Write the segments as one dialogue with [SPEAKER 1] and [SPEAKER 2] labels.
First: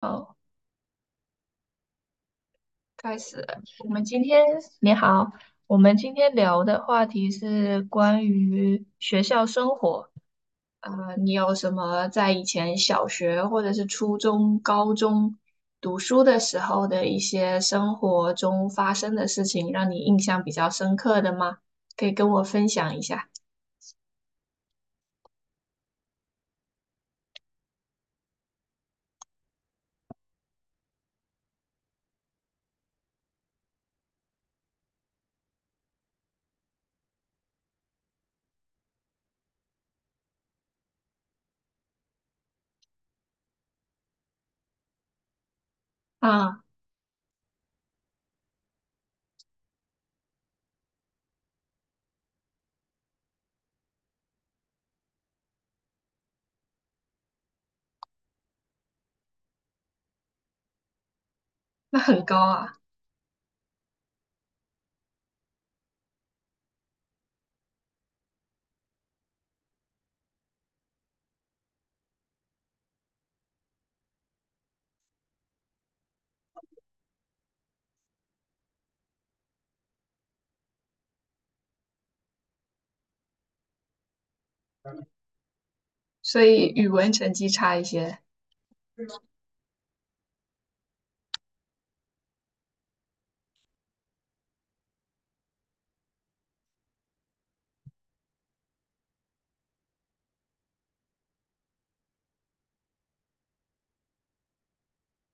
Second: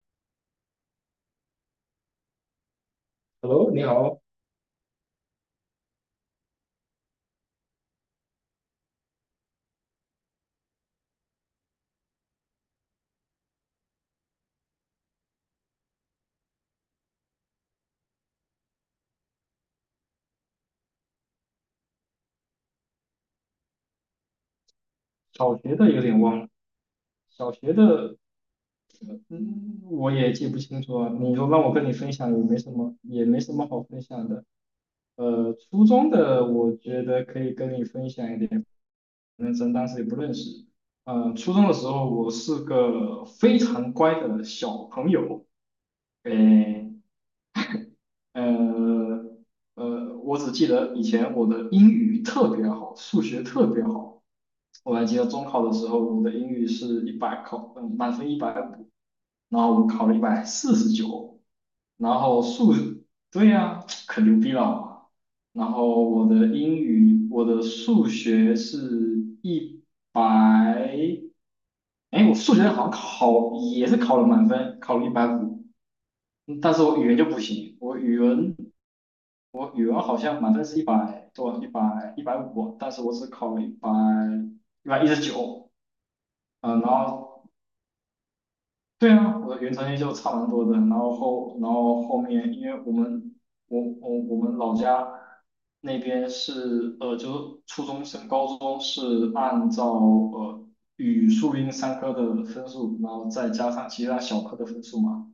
[SPEAKER 1] 好，开始了
[SPEAKER 2] Hello，你
[SPEAKER 1] 我们
[SPEAKER 2] 好。
[SPEAKER 1] 今天，你好，我们今天聊的话题是关于学校生活。你有什么在以前小学或者是初中、高中读书的时候的一些生活中发生的事情，让你印象比较深刻的吗？可以跟我分享一下。
[SPEAKER 2] 小学的有点忘了，小学的，嗯，我也记不清楚啊。你说让我跟你分享也没什么，也没什么好分享的。初中的我觉得可以跟你分享一点，反正当时也不认识。初中的时候我是个非常乖的小朋友，
[SPEAKER 1] 啊，
[SPEAKER 2] 诶，呃我只记得以前我的英语特别好，数学特别好。我还记得中考的时候，我的英语是一百考，满分一百五，然后我考了149，
[SPEAKER 1] 那
[SPEAKER 2] 然
[SPEAKER 1] 很高
[SPEAKER 2] 后数，
[SPEAKER 1] 啊，
[SPEAKER 2] 对呀，可牛逼了。然后我的数学是一百，哎，我数学好像也是考了满分，考了一百五，但是我语文就不行，我语文好像满分是100多，一百五，150但是我只考了一百一十九。
[SPEAKER 1] 所以
[SPEAKER 2] 嗯，
[SPEAKER 1] 语
[SPEAKER 2] 然
[SPEAKER 1] 文成
[SPEAKER 2] 后
[SPEAKER 1] 绩差一些。
[SPEAKER 2] 对啊，我的原成绩就差蛮多的。然后后面，因为我们老家那边是就是初中升高中是按照语数英三科的分数，然后再加上其他小科的分数嘛。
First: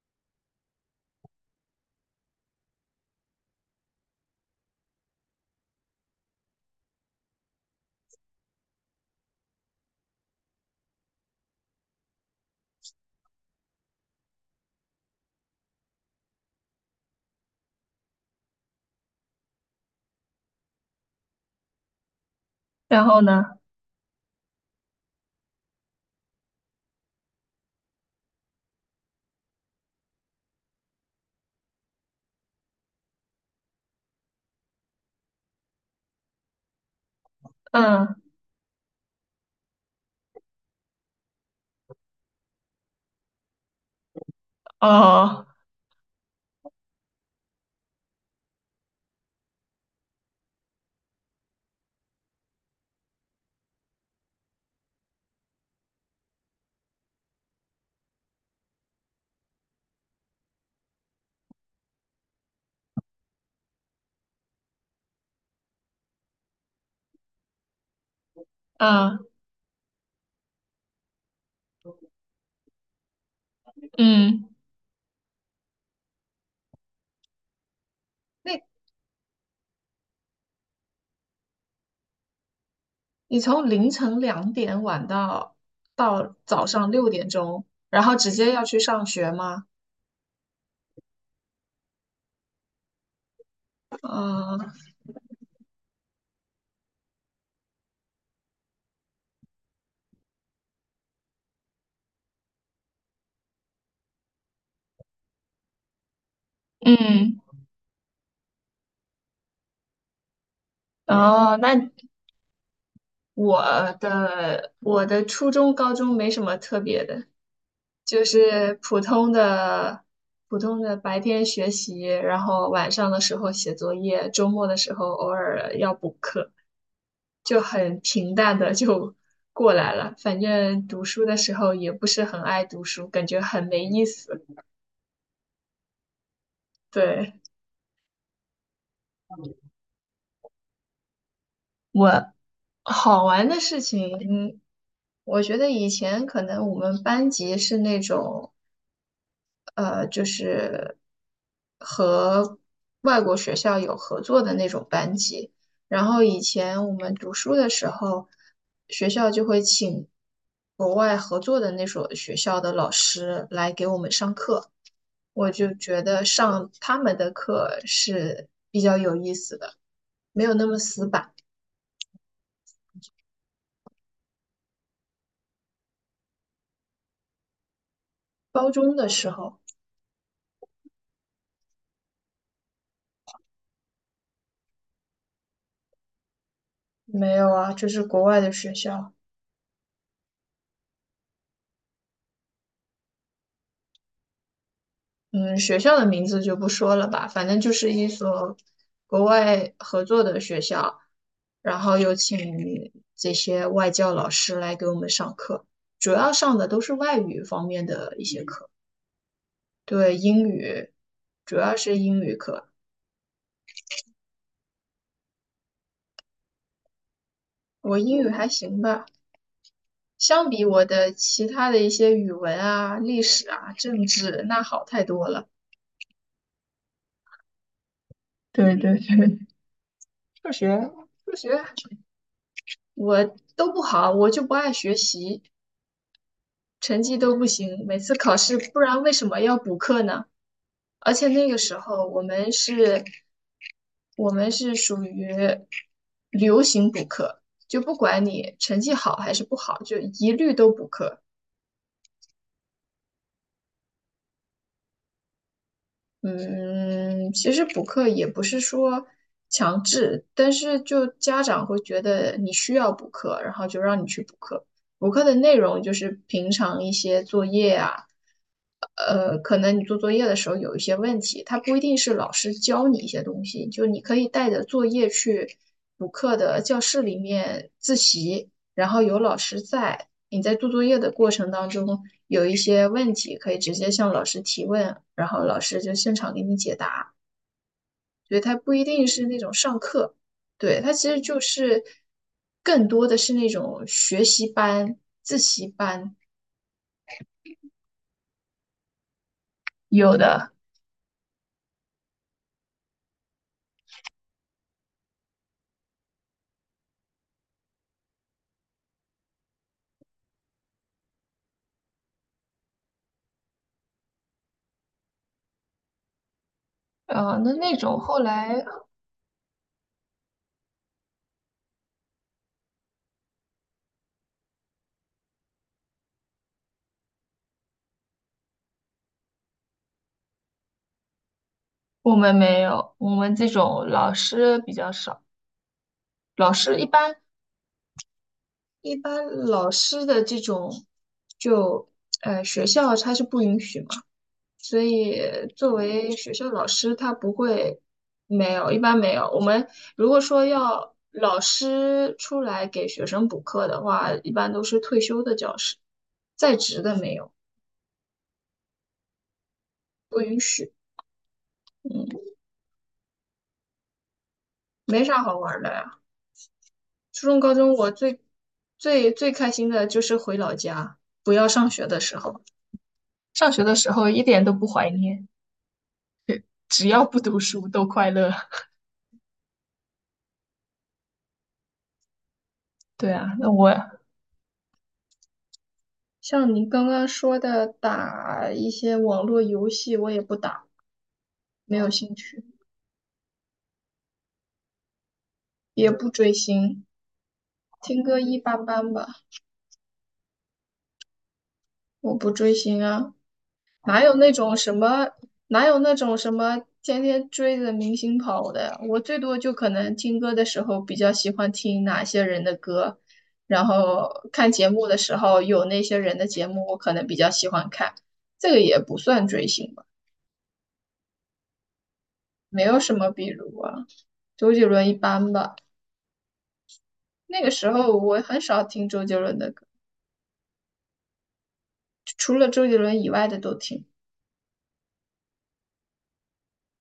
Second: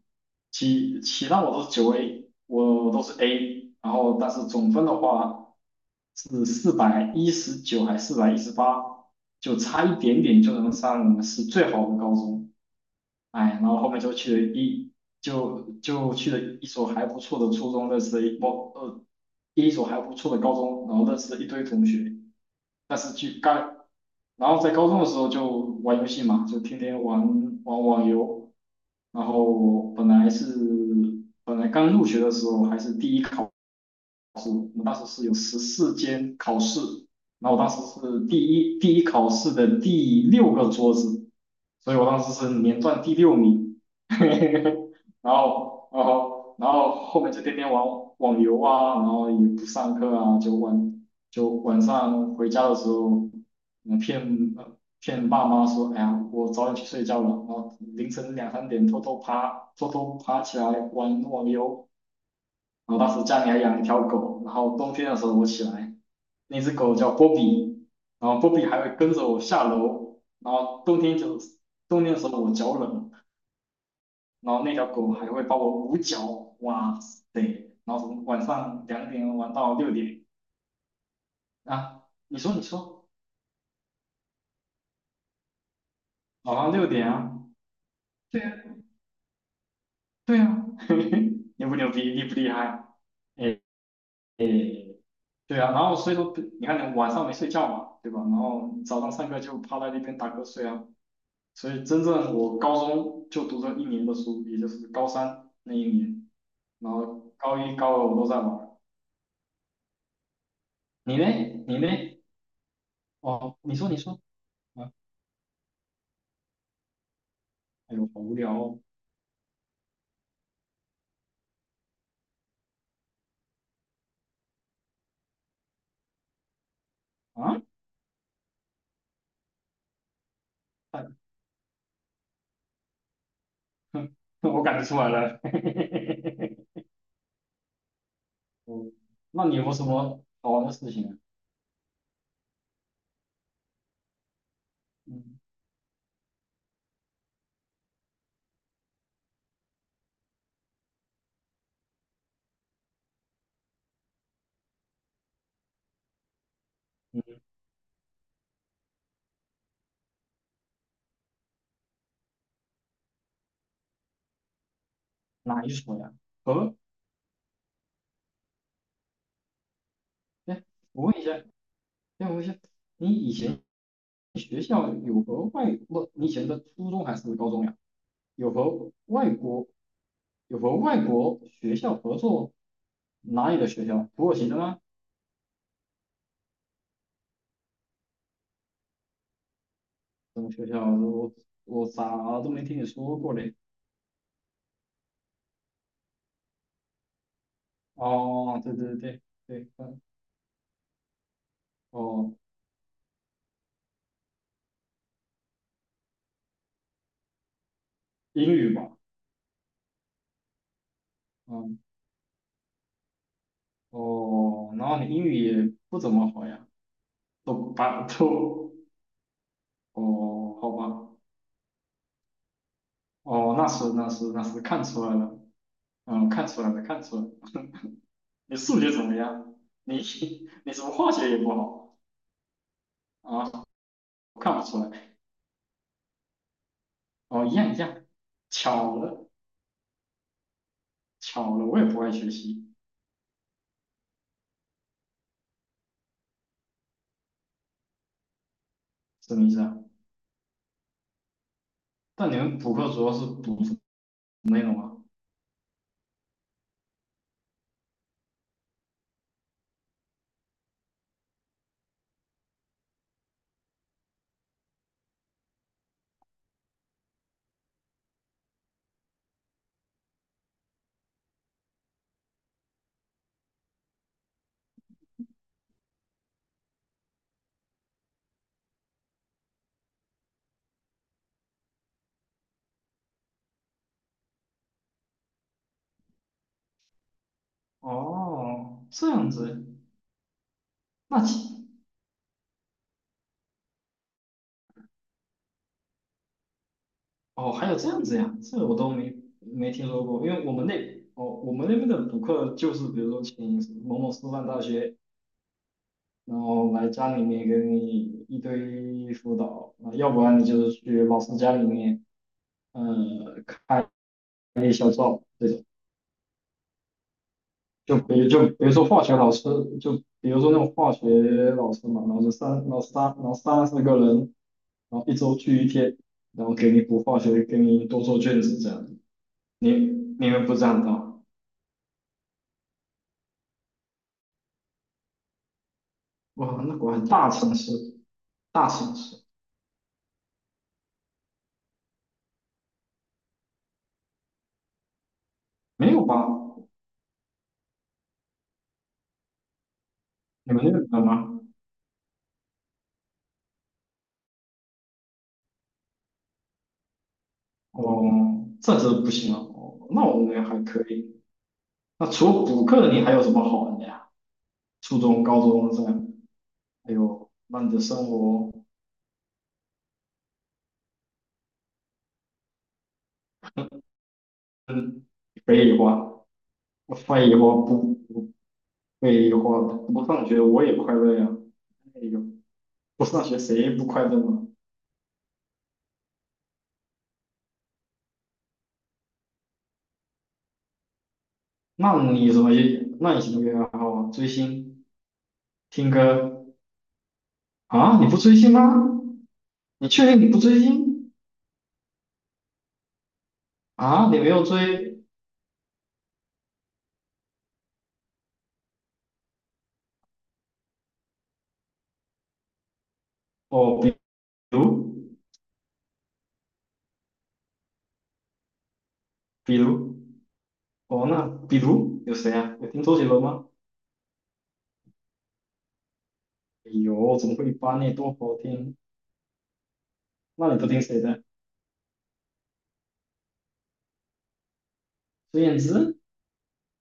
[SPEAKER 2] 其他我都是9A，我都是 A，然后但是总分的话是419还418，就差一点点就能上我们市最好的高中。哎，然后后面就去了一所还不错的初中，认识了一所还不错的高中，然后认识了一堆同学。但
[SPEAKER 1] 然
[SPEAKER 2] 是
[SPEAKER 1] 后
[SPEAKER 2] 去
[SPEAKER 1] 呢？
[SPEAKER 2] 干，然后在高中的时候就玩游戏嘛，就天天玩网游。然后本来刚入学的时候还是第一考。我们当时是有14间考试，然后我当时
[SPEAKER 1] 嗯，
[SPEAKER 2] 是第一考试的第六个桌子，所以我当时是连段第六名，然
[SPEAKER 1] 哦，
[SPEAKER 2] 后然后然后后面就天天玩网游啊，然后也不上课啊，就晚上回家的时候，嗯骗呃骗爸妈说，哎呀，我早点去睡觉了，然后凌晨两三点偷偷爬起来玩网游。然后当时家里还养了一条狗，然后冬天的时候我起来，那只狗叫波比，然后波比还会跟
[SPEAKER 1] 嗯
[SPEAKER 2] 着我下楼，然后冬天的时候我脚冷，
[SPEAKER 1] 嗯。
[SPEAKER 2] 然后那条狗还会帮我捂脚，哇塞，然后从晚
[SPEAKER 1] 那。
[SPEAKER 2] 上2点玩到六点啊，你说你说，
[SPEAKER 1] 你从凌晨两点晚到
[SPEAKER 2] 晚
[SPEAKER 1] 早
[SPEAKER 2] 上六
[SPEAKER 1] 上
[SPEAKER 2] 点
[SPEAKER 1] 六点
[SPEAKER 2] 啊，
[SPEAKER 1] 钟，然后直
[SPEAKER 2] 对
[SPEAKER 1] 接
[SPEAKER 2] 啊，
[SPEAKER 1] 要去上学吗？
[SPEAKER 2] 对啊，牛不牛逼，厉不厉害？哎，哎，
[SPEAKER 1] 嗯
[SPEAKER 2] 对啊，然后所以说你看你晚上没睡觉嘛，对吧？然后早上上课就趴在那边打瞌睡啊。所以真正我高中就读这一年的书，也就是高三那一年，然后
[SPEAKER 1] 嗯，
[SPEAKER 2] 高一、高二我都在玩。你呢？
[SPEAKER 1] 哦，
[SPEAKER 2] 你呢？
[SPEAKER 1] 那
[SPEAKER 2] 哦，
[SPEAKER 1] 我
[SPEAKER 2] 你说你说啊，
[SPEAKER 1] 我的初中、高中没什么特别的，
[SPEAKER 2] 哎呦，好
[SPEAKER 1] 就
[SPEAKER 2] 无聊
[SPEAKER 1] 是
[SPEAKER 2] 哦
[SPEAKER 1] 普通的白天学习，然后晚上的时候写作业，周末的时候偶尔要补课，就
[SPEAKER 2] 啊！
[SPEAKER 1] 很平淡的就过来了。反正 读
[SPEAKER 2] 哎，
[SPEAKER 1] 书的时候也不是很爱读书，感觉很没意
[SPEAKER 2] 哼，
[SPEAKER 1] 思。
[SPEAKER 2] 我感觉出来了。
[SPEAKER 1] 对，
[SPEAKER 2] 哦，那你有没有什么好玩的事情啊？
[SPEAKER 1] 我好玩的事情，
[SPEAKER 2] 嗯
[SPEAKER 1] 我觉得以前可能我们班级是那种，呃，就是和外国学校有合作的那种班级。然后以前我们
[SPEAKER 2] 嗯，
[SPEAKER 1] 读书的时候，学校就会请国外合作的那所学校的老师来给我们上课，我
[SPEAKER 2] 哪一
[SPEAKER 1] 就
[SPEAKER 2] 所
[SPEAKER 1] 觉
[SPEAKER 2] 呀？
[SPEAKER 1] 得上
[SPEAKER 2] 和，
[SPEAKER 1] 他们的课是比较有意思的，没有
[SPEAKER 2] 哎，
[SPEAKER 1] 那么
[SPEAKER 2] 我
[SPEAKER 1] 死
[SPEAKER 2] 问一
[SPEAKER 1] 板。
[SPEAKER 2] 下，哎，我问一下，你以前学校有和外，不，你以前的初中还是高中呀？有
[SPEAKER 1] 高
[SPEAKER 2] 和
[SPEAKER 1] 中的时
[SPEAKER 2] 外
[SPEAKER 1] 候。
[SPEAKER 2] 国？有和外国学校合作，哪里的学校？土耳其的吗？
[SPEAKER 1] 没有啊，就是国外的学校，
[SPEAKER 2] 什么学校？我咋都没听你说过嘞？
[SPEAKER 1] 嗯，学校的名字就不说了吧，反正就是一所
[SPEAKER 2] 哦，对对对
[SPEAKER 1] 国
[SPEAKER 2] 对，
[SPEAKER 1] 外
[SPEAKER 2] 嗯，
[SPEAKER 1] 合作的学校，然后有
[SPEAKER 2] 哦，
[SPEAKER 1] 请这些外教老师来给我们上课，主要上的都是外语方面的一些
[SPEAKER 2] 英
[SPEAKER 1] 课，
[SPEAKER 2] 语吧，
[SPEAKER 1] 对，英语，主要
[SPEAKER 2] 嗯，
[SPEAKER 1] 是英语课，
[SPEAKER 2] 哦，然后你英语也不怎么好呀，都
[SPEAKER 1] 我
[SPEAKER 2] 把
[SPEAKER 1] 英语还
[SPEAKER 2] 都，
[SPEAKER 1] 行吧，相
[SPEAKER 2] 哦，
[SPEAKER 1] 比
[SPEAKER 2] 好
[SPEAKER 1] 我
[SPEAKER 2] 吧，
[SPEAKER 1] 的其他的一些语文啊、历史
[SPEAKER 2] 哦，那
[SPEAKER 1] 啊、
[SPEAKER 2] 是
[SPEAKER 1] 政
[SPEAKER 2] 那是
[SPEAKER 1] 治，
[SPEAKER 2] 那是
[SPEAKER 1] 那
[SPEAKER 2] 看
[SPEAKER 1] 好太
[SPEAKER 2] 出来
[SPEAKER 1] 多
[SPEAKER 2] 了，
[SPEAKER 1] 了。
[SPEAKER 2] 嗯，看出来了，看出来了。你
[SPEAKER 1] 对
[SPEAKER 2] 数学
[SPEAKER 1] 对对，
[SPEAKER 2] 怎么样？你
[SPEAKER 1] 数
[SPEAKER 2] 你怎么
[SPEAKER 1] 学。
[SPEAKER 2] 化学
[SPEAKER 1] 数
[SPEAKER 2] 也不
[SPEAKER 1] 学。
[SPEAKER 2] 好
[SPEAKER 1] 我
[SPEAKER 2] 啊？
[SPEAKER 1] 都不好，我
[SPEAKER 2] 我
[SPEAKER 1] 就不
[SPEAKER 2] 看不
[SPEAKER 1] 爱
[SPEAKER 2] 出
[SPEAKER 1] 学
[SPEAKER 2] 来，
[SPEAKER 1] 习，成绩都不
[SPEAKER 2] 哦，一样一
[SPEAKER 1] 行，每
[SPEAKER 2] 样，
[SPEAKER 1] 次考试，不
[SPEAKER 2] 巧
[SPEAKER 1] 然为什
[SPEAKER 2] 了。
[SPEAKER 1] 么要补课呢？而且那
[SPEAKER 2] 巧
[SPEAKER 1] 个
[SPEAKER 2] 了，
[SPEAKER 1] 时
[SPEAKER 2] 我也不
[SPEAKER 1] 候
[SPEAKER 2] 爱
[SPEAKER 1] 我
[SPEAKER 2] 学
[SPEAKER 1] 们
[SPEAKER 2] 习，
[SPEAKER 1] 是，我们是属于流行补课，就不管你成绩好还
[SPEAKER 2] 什
[SPEAKER 1] 是
[SPEAKER 2] 么意
[SPEAKER 1] 不
[SPEAKER 2] 思啊？
[SPEAKER 1] 好，就一律都补课。
[SPEAKER 2] 但你们补课主要是补什么内容啊？
[SPEAKER 1] 嗯，其实补课也不是说强制，但是就家长会觉得你需要补课，然后就让你去补课。补课的内容就是平常一些作业啊，可能你做作业的时候有一些问题，它不一定是老师教你一些东西，就你可以带着作业去补课的教室里面自习，然后有老师在，你在做作业的过程当中有一些问题，可以直接向老师提问，然后老师就现场给你解答。所以它不一
[SPEAKER 2] 哦，
[SPEAKER 1] 定
[SPEAKER 2] 这
[SPEAKER 1] 是
[SPEAKER 2] 样
[SPEAKER 1] 那种
[SPEAKER 2] 子，
[SPEAKER 1] 上课，对，它其实
[SPEAKER 2] 那
[SPEAKER 1] 就
[SPEAKER 2] 其
[SPEAKER 1] 是更多的是那种学习班、自习班
[SPEAKER 2] 哦还有这样子呀，这我都没听说
[SPEAKER 1] 有
[SPEAKER 2] 过，因为
[SPEAKER 1] 的，
[SPEAKER 2] 我们那边的补课就是比如说请某某师范大学，然后来家里面给你一堆辅导，啊，要不然你就是去老师家里面开小灶这种。
[SPEAKER 1] 呃，那那
[SPEAKER 2] 就
[SPEAKER 1] 种后
[SPEAKER 2] 比就
[SPEAKER 1] 来
[SPEAKER 2] 比如说化学老师，就比如说那种化学老师嘛，然后就三，然后三，然后三四个人，然后一周聚一天，然后给你补化学，给你多做卷子这样。你你们不这样的，
[SPEAKER 1] 我们没有，我们这种老师比较少，
[SPEAKER 2] 啊
[SPEAKER 1] 老
[SPEAKER 2] 哇，那
[SPEAKER 1] 师一
[SPEAKER 2] 果然
[SPEAKER 1] 般，
[SPEAKER 2] 大城市，大城
[SPEAKER 1] 一
[SPEAKER 2] 市
[SPEAKER 1] 般老师的这种，就学校它是不允许嘛，所以作
[SPEAKER 2] 没有
[SPEAKER 1] 为
[SPEAKER 2] 吧？
[SPEAKER 1] 学校老师，他不会没有，一般没有。我们如果说
[SPEAKER 2] 你们那边
[SPEAKER 1] 要
[SPEAKER 2] 有
[SPEAKER 1] 老
[SPEAKER 2] 吗？
[SPEAKER 1] 师出来给学生补课的话，一般都是退休的教师，在职的没有，
[SPEAKER 2] 哦，这真不行啊。哦，那我
[SPEAKER 1] 不允
[SPEAKER 2] 们还
[SPEAKER 1] 许。
[SPEAKER 2] 可以。那
[SPEAKER 1] 嗯，
[SPEAKER 2] 除了补课，你还有什么好玩的呀？初
[SPEAKER 1] 没啥
[SPEAKER 2] 中、
[SPEAKER 1] 好
[SPEAKER 2] 高
[SPEAKER 1] 玩儿
[SPEAKER 2] 中
[SPEAKER 1] 的
[SPEAKER 2] 这
[SPEAKER 1] 呀。
[SPEAKER 2] 样，还
[SPEAKER 1] 初
[SPEAKER 2] 有
[SPEAKER 1] 中、高
[SPEAKER 2] 那你
[SPEAKER 1] 中
[SPEAKER 2] 的
[SPEAKER 1] 我
[SPEAKER 2] 生
[SPEAKER 1] 最
[SPEAKER 2] 活，
[SPEAKER 1] 最最开心的就是回老家，不要上学的时候。上学的时候一点都不怀
[SPEAKER 2] 嗯，
[SPEAKER 1] 念，
[SPEAKER 2] 北野花。
[SPEAKER 1] 只要不
[SPEAKER 2] 废
[SPEAKER 1] 读
[SPEAKER 2] 话，
[SPEAKER 1] 书都
[SPEAKER 2] 不
[SPEAKER 1] 快乐。
[SPEAKER 2] 不， 废话，不上学我也快乐呀。哎呦，不
[SPEAKER 1] 对
[SPEAKER 2] 上
[SPEAKER 1] 啊，
[SPEAKER 2] 学
[SPEAKER 1] 那我
[SPEAKER 2] 谁不快乐嘛？
[SPEAKER 1] 像你刚刚说的打一些网络游戏，我也不打，没有兴趣，
[SPEAKER 2] 那你什么也爱好啊？追星、
[SPEAKER 1] 也
[SPEAKER 2] 听
[SPEAKER 1] 不追
[SPEAKER 2] 歌
[SPEAKER 1] 星，
[SPEAKER 2] 啊？
[SPEAKER 1] 听
[SPEAKER 2] 你不
[SPEAKER 1] 歌
[SPEAKER 2] 追
[SPEAKER 1] 一
[SPEAKER 2] 星
[SPEAKER 1] 般
[SPEAKER 2] 吗？
[SPEAKER 1] 般吧，
[SPEAKER 2] 你确定你不追星
[SPEAKER 1] 我不追星啊，哪
[SPEAKER 2] 啊？
[SPEAKER 1] 有
[SPEAKER 2] 你没
[SPEAKER 1] 那
[SPEAKER 2] 有
[SPEAKER 1] 种什
[SPEAKER 2] 追
[SPEAKER 1] 么，哪有那种什么天天追着明星跑的，我最多就可能听歌的时候比较喜欢听哪些人的歌，然
[SPEAKER 2] 哦？
[SPEAKER 1] 后看节目的时
[SPEAKER 2] 如，
[SPEAKER 1] 候有那些人的节目，我可能比较喜欢看，这个也不算追
[SPEAKER 2] 比
[SPEAKER 1] 星吧，
[SPEAKER 2] 如比如有谁啊？
[SPEAKER 1] 没
[SPEAKER 2] 有
[SPEAKER 1] 有
[SPEAKER 2] 听
[SPEAKER 1] 什
[SPEAKER 2] 周杰
[SPEAKER 1] 么
[SPEAKER 2] 伦
[SPEAKER 1] 比
[SPEAKER 2] 吗？
[SPEAKER 1] 如啊，周杰伦一般吧。
[SPEAKER 2] 哎呦，怎么
[SPEAKER 1] 那个
[SPEAKER 2] 会
[SPEAKER 1] 时
[SPEAKER 2] 把你
[SPEAKER 1] 候
[SPEAKER 2] 多
[SPEAKER 1] 我
[SPEAKER 2] 好
[SPEAKER 1] 很少
[SPEAKER 2] 听？
[SPEAKER 1] 听周杰伦的歌，
[SPEAKER 2] 那你都听谁的？
[SPEAKER 1] 除了周杰伦以外的都听。
[SPEAKER 2] 孙燕姿？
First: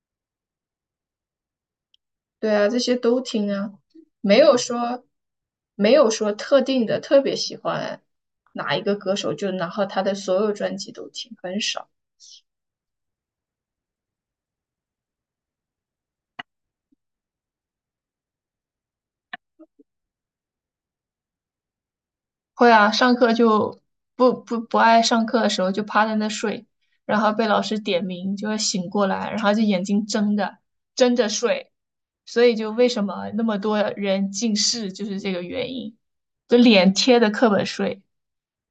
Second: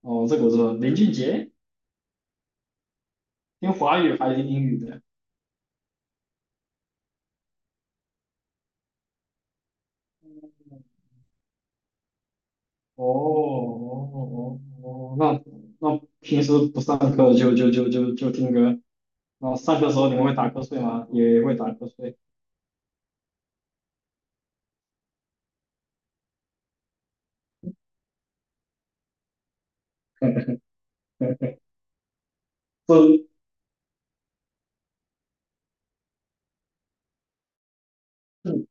[SPEAKER 2] 哦，这个我知道。林俊杰，
[SPEAKER 1] 对啊，这些都听啊，
[SPEAKER 2] 听华语还是
[SPEAKER 1] 没
[SPEAKER 2] 听
[SPEAKER 1] 有
[SPEAKER 2] 英语的？
[SPEAKER 1] 说没有说特定的特别喜欢哪一个歌手，就然后他的所有专辑都听，很少。
[SPEAKER 2] 哦哦哦哦，那平时不上课就听歌，那上课的时候你们会打瞌睡吗？也会打瞌睡。
[SPEAKER 1] 会啊，上课就不爱上课的时候就趴在那睡，然后被老师点名就会醒过来，然后就眼睛睁着睡，所以就为什
[SPEAKER 2] 这，
[SPEAKER 1] 么那么多人近视就是这个原因，就脸贴着课本睡。
[SPEAKER 2] 嗯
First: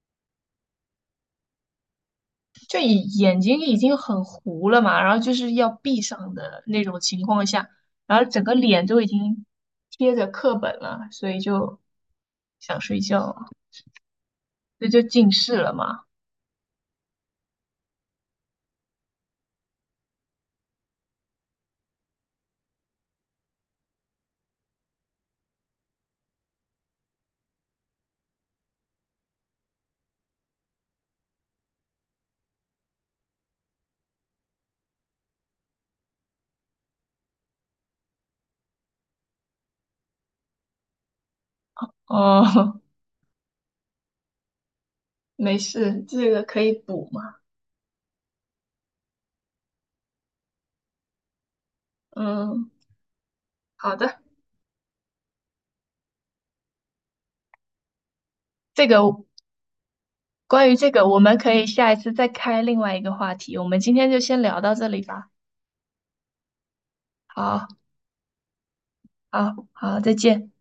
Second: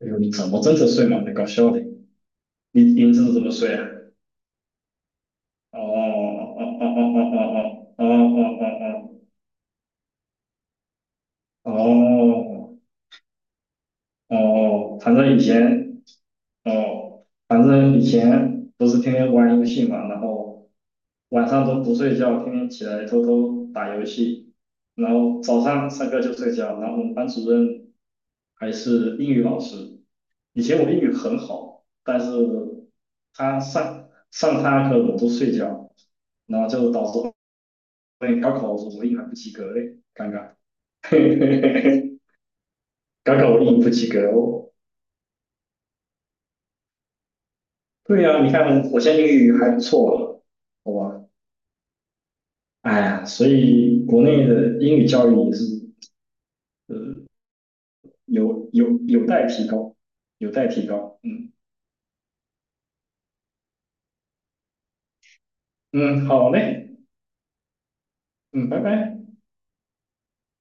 [SPEAKER 2] 哎呦你怎么真的睡吗？太搞笑的，
[SPEAKER 1] 就
[SPEAKER 2] 你
[SPEAKER 1] 眼
[SPEAKER 2] 你真的
[SPEAKER 1] 眼
[SPEAKER 2] 怎么
[SPEAKER 1] 睛
[SPEAKER 2] 睡
[SPEAKER 1] 已
[SPEAKER 2] 啊？
[SPEAKER 1] 经很糊了嘛，然后就是要
[SPEAKER 2] 哦哦
[SPEAKER 1] 闭上
[SPEAKER 2] 哦
[SPEAKER 1] 的那种情况下，
[SPEAKER 2] 哦哦哦
[SPEAKER 1] 然后整个
[SPEAKER 2] 哦
[SPEAKER 1] 脸都已经贴着课本了，所以
[SPEAKER 2] 哦
[SPEAKER 1] 就
[SPEAKER 2] 哦哦
[SPEAKER 1] 想睡觉了，
[SPEAKER 2] 哦
[SPEAKER 1] 这
[SPEAKER 2] 哦，
[SPEAKER 1] 就近视了嘛。
[SPEAKER 2] 反正以前不是天天玩游戏嘛，然后晚上都不睡觉，天天起来偷偷打游戏，然后早上上课就睡觉，然后我们班主任还是英语老师，以前我英语很好，但是他上他课我都睡觉，然后就导致后面高考的时我英语还不及格嘞，尴尬。
[SPEAKER 1] 哦，
[SPEAKER 2] 高考我英语不及格哦。
[SPEAKER 1] 没事，这个可以补嘛。
[SPEAKER 2] 对呀，你看我现在英语还不错了，好吧？
[SPEAKER 1] 嗯，
[SPEAKER 2] 哎呀，所
[SPEAKER 1] 好
[SPEAKER 2] 以
[SPEAKER 1] 的，
[SPEAKER 2] 国内的英语教育也是呃
[SPEAKER 1] 这个
[SPEAKER 2] 有待提高，有待
[SPEAKER 1] 关于
[SPEAKER 2] 提
[SPEAKER 1] 这个，我
[SPEAKER 2] 高。
[SPEAKER 1] 们可
[SPEAKER 2] 嗯
[SPEAKER 1] 以下一次再开另外一个话题。我们今天就先聊到这里吧。
[SPEAKER 2] 嗯，好嘞，
[SPEAKER 1] 好，
[SPEAKER 2] 嗯，拜拜。
[SPEAKER 1] 好，好，再见。